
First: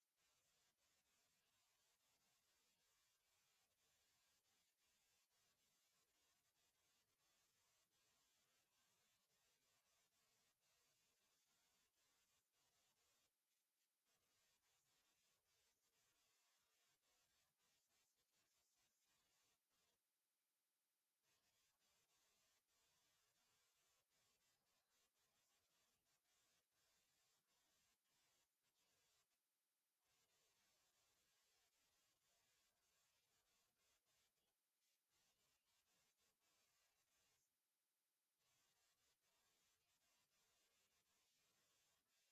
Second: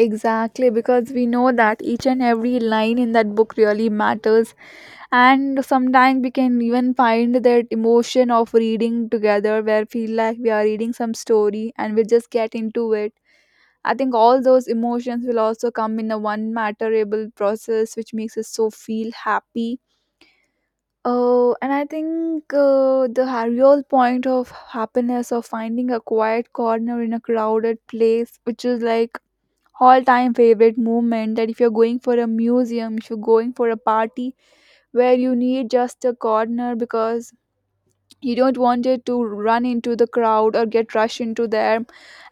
Speaker 1: Exactly, because we know that each and every line in that book really matters, and sometimes we can even find that emotion of reading together where feel like we are reading some story and we just get into it. I think all those emotions will also come in a one matterable process, which makes us so feel happy. Oh, and I think the real point of happiness of finding a quiet corner in a crowded place, which is like all-time favorite moment. That if you're going for a museum, if you're going for a party, where you need just a corner, because you don't want it to run into the crowd or get rushed into there,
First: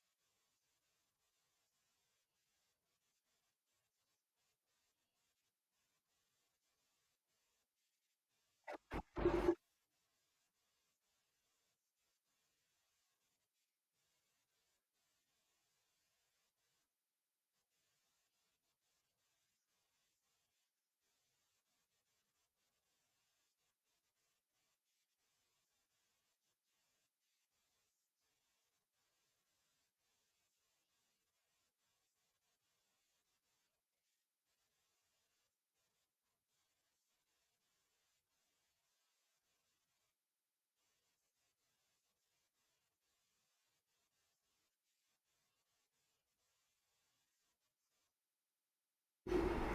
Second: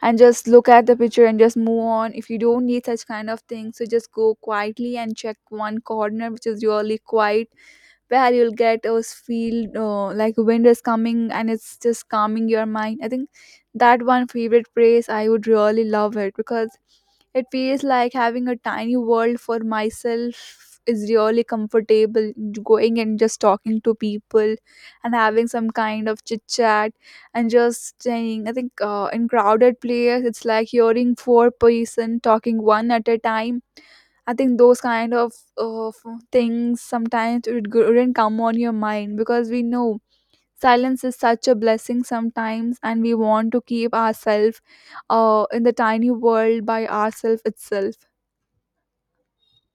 Speaker 1: and just look at the picture and just move on. If you don't need such kind of things, so just go quietly and check one corner which is really quiet, where you'll get those feel like wind is coming and it's just calming your mind. I think that one favorite phrase I would really love it, because it feels like having a tiny world for myself is really comfortable. Going and just talking to people and having some kind of chit chat, and just saying, I think in crowded place it's like hearing four-person talking one at a time. I think those kind of things sometimes wouldn't come on your mind, because we know silence is such a blessing sometimes, and we want to keep ourselves in the tiny world by ourselves itself.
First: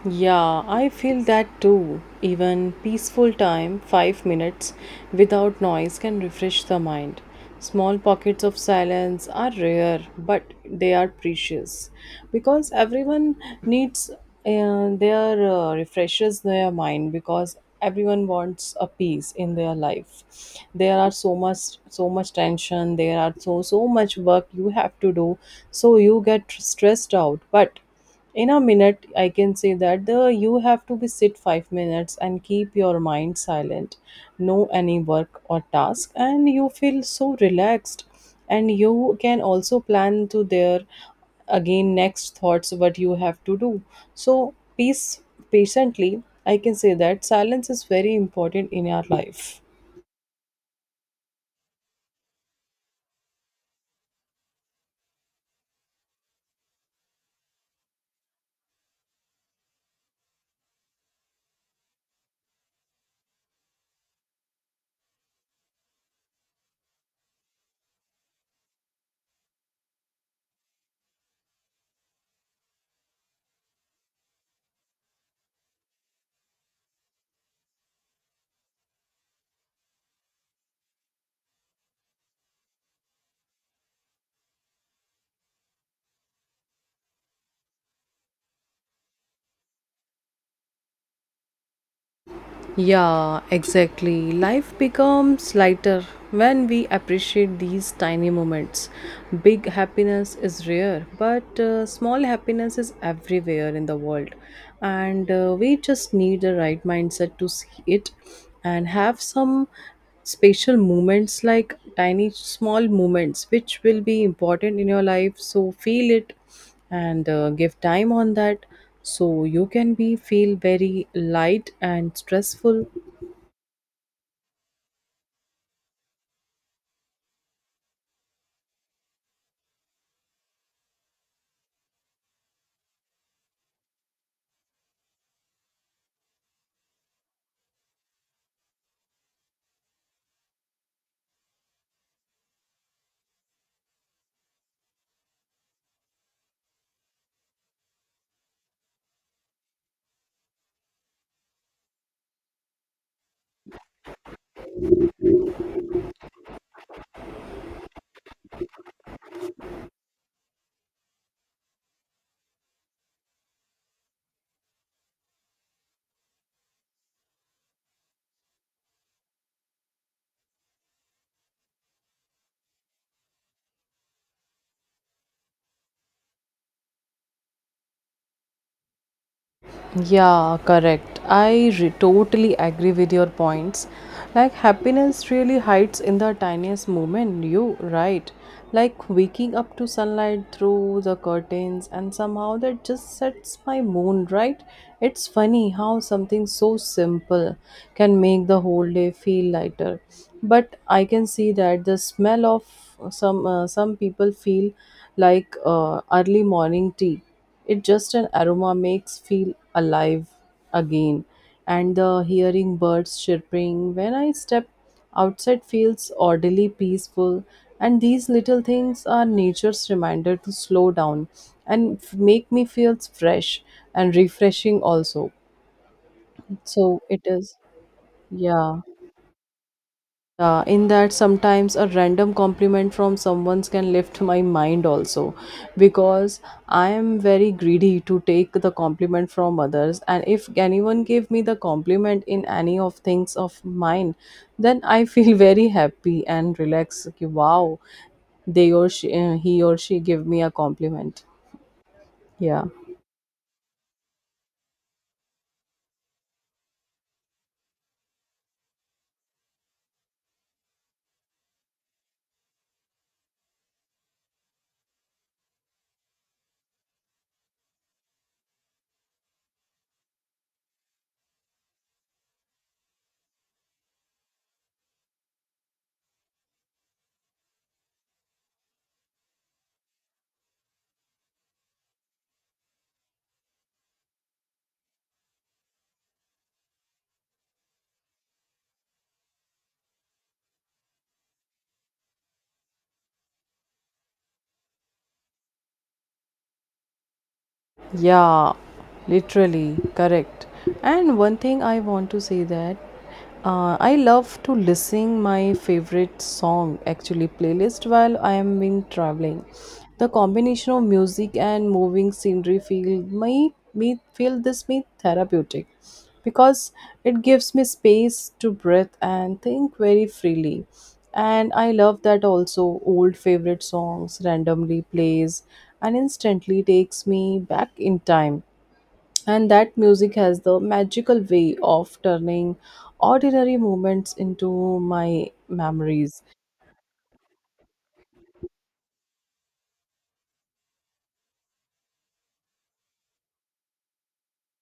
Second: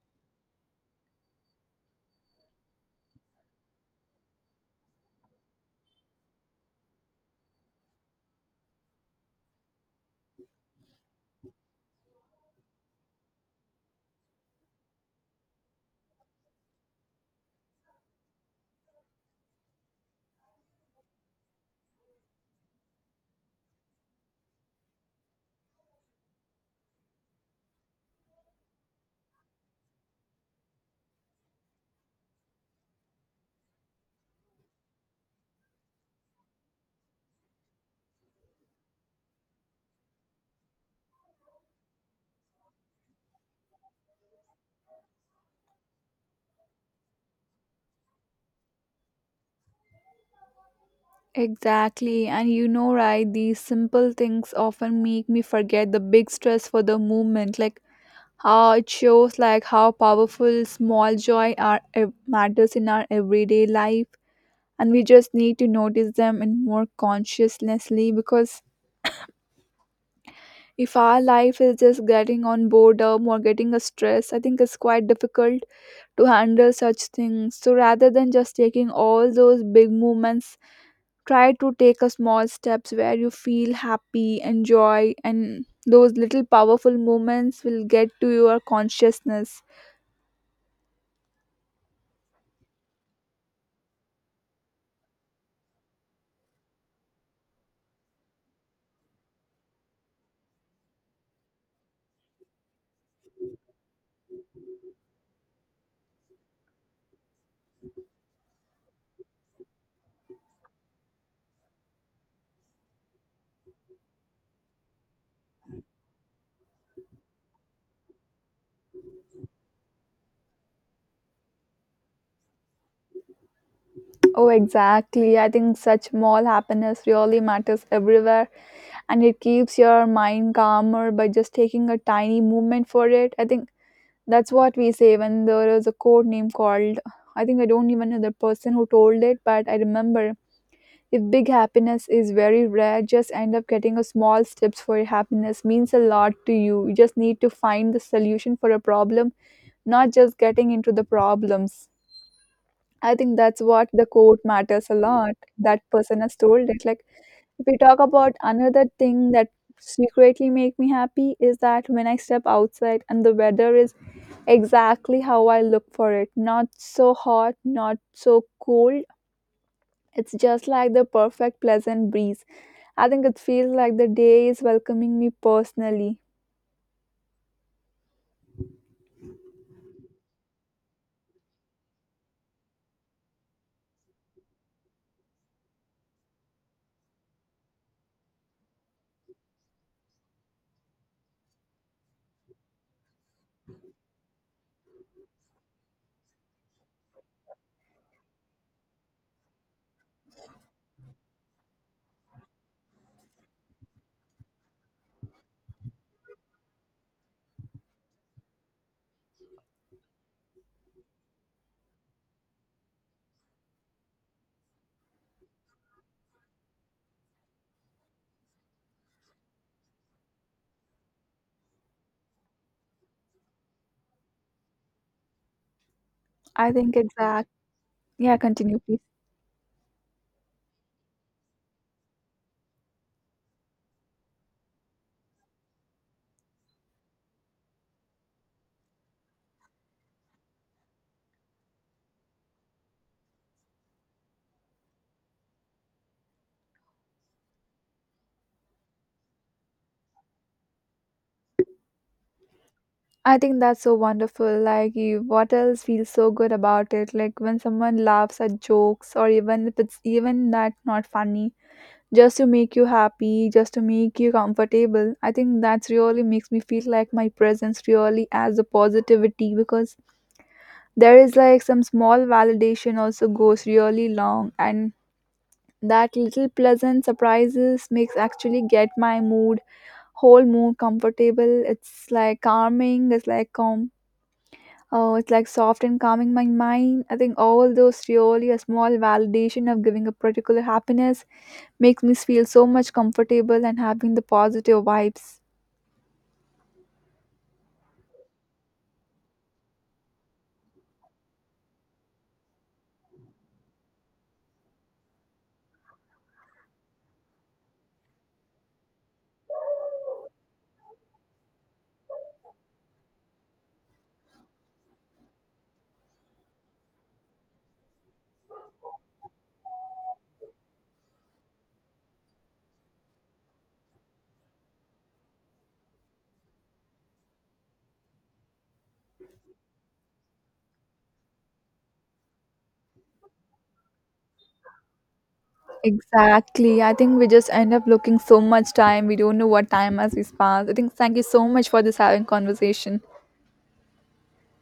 Speaker 2: Yeah, I feel that too. Even peaceful time, 5 minutes without noise can refresh the mind. Small pockets of silence are rare, but they are precious, because everyone needs their refreshes their mind, because everyone wants a peace in their life. There are so much tension, there are so much work you have to do, so you get stressed out, but in a minute I can say that the, you have to be sit 5 minutes and keep your mind silent, no any work or task, and you feel so relaxed, and you can also plan to there again next thoughts what you have to do. So peace, patiently, I can say that silence is very important in our life.
Speaker 1: Exactly, and you know right, these simple things often make me forget the big stress for the movement. Like how it shows, like how powerful small joy are matters in our everyday life, and we just need to notice them and more consciously, because if our life is just getting on boredom or getting a stress, I think it's quite difficult to handle such things. So rather than just taking all those big movements, try to take a small steps where you feel happy, enjoy, and those little powerful moments will get to your consciousness.
Speaker 2: Yeah, exactly. Life becomes lighter when we appreciate these tiny moments. Big happiness is rare, but small happiness is everywhere in the world. And we just need the right mindset to see it, and have some special moments like tiny small moments which will be important in your life. So feel it, and give time on that, so you can be feel very light and stressful.
Speaker 1: Oh, exactly. I think such small happiness really matters everywhere, and it keeps your mind calmer by just taking a tiny movement for it. I think that's what we say when there is a code name called. I think I don't even know the person who told it, but I remember, if big happiness is very rare, just end up getting a small steps for your happiness means a lot to you. You just need to find the solution for a problem, not just getting into the problems. I think that's what the quote matters a lot. That person has told it. Like, if we talk about another thing that secretly make me happy is that when I step outside and the weather is exactly how I look for it. Not so hot, not so cold. It's just like the perfect pleasant breeze. I think it feels like the day is welcoming me personally.
Speaker 2: Yeah, correct. I totally agree with your points. Like happiness really hides in the tiniest moment, you right. Like waking up to sunlight through the curtains, and somehow that just sets my mood right. It's funny how something so simple can make the whole day feel lighter. But I can see that the smell of some, some people feel like early morning tea, it just an aroma makes feel alive again, and the hearing birds chirping when I step outside feels oddly peaceful. And these little things are nature's reminder to slow down and make me feel fresh and refreshing also.
Speaker 1: I think
Speaker 2: So it
Speaker 1: exact.
Speaker 2: is,
Speaker 1: Yeah, continue
Speaker 2: yeah.
Speaker 1: please.
Speaker 2: In that sometimes a random compliment from someone can lift my mind also, because I am very greedy to take the compliment from others, and if anyone gave me the compliment in any of things of mine, then I feel very happy and relaxed. Okay, wow, they or she, he or she give me a compliment, yeah.
Speaker 1: I think that's so wonderful. Like, you, what else feels so good about it? Like when someone laughs at jokes, or even if it's even that not funny, just to make you happy, just to make you comfortable. I think that's really makes me feel like my presence really adds a positivity, because there is like some small validation also goes really long, and that little pleasant surprises makes actually get my mood, whole mood comfortable. It's like calming, it's like calm. Oh, it's like soft and calming my mind. I think all those really a small validation of giving a particular happiness makes me feel so much comfortable and having the positive vibes.
Speaker 2: Yeah, literally correct. And one thing I want to say that I love to listen my favorite song actually playlist while I am being traveling. The combination of music and moving scenery feel my me feel this me therapeutic, because it gives me space to breathe and think very freely, and I love that also. Old favorite songs randomly plays and instantly takes me back in time, and that music has the magical way of turning ordinary moments into my memories.
Speaker 1: Exactly. I think we just end up looking so much time. We don't know what time has passed. I think, thank you so much for this having conversation.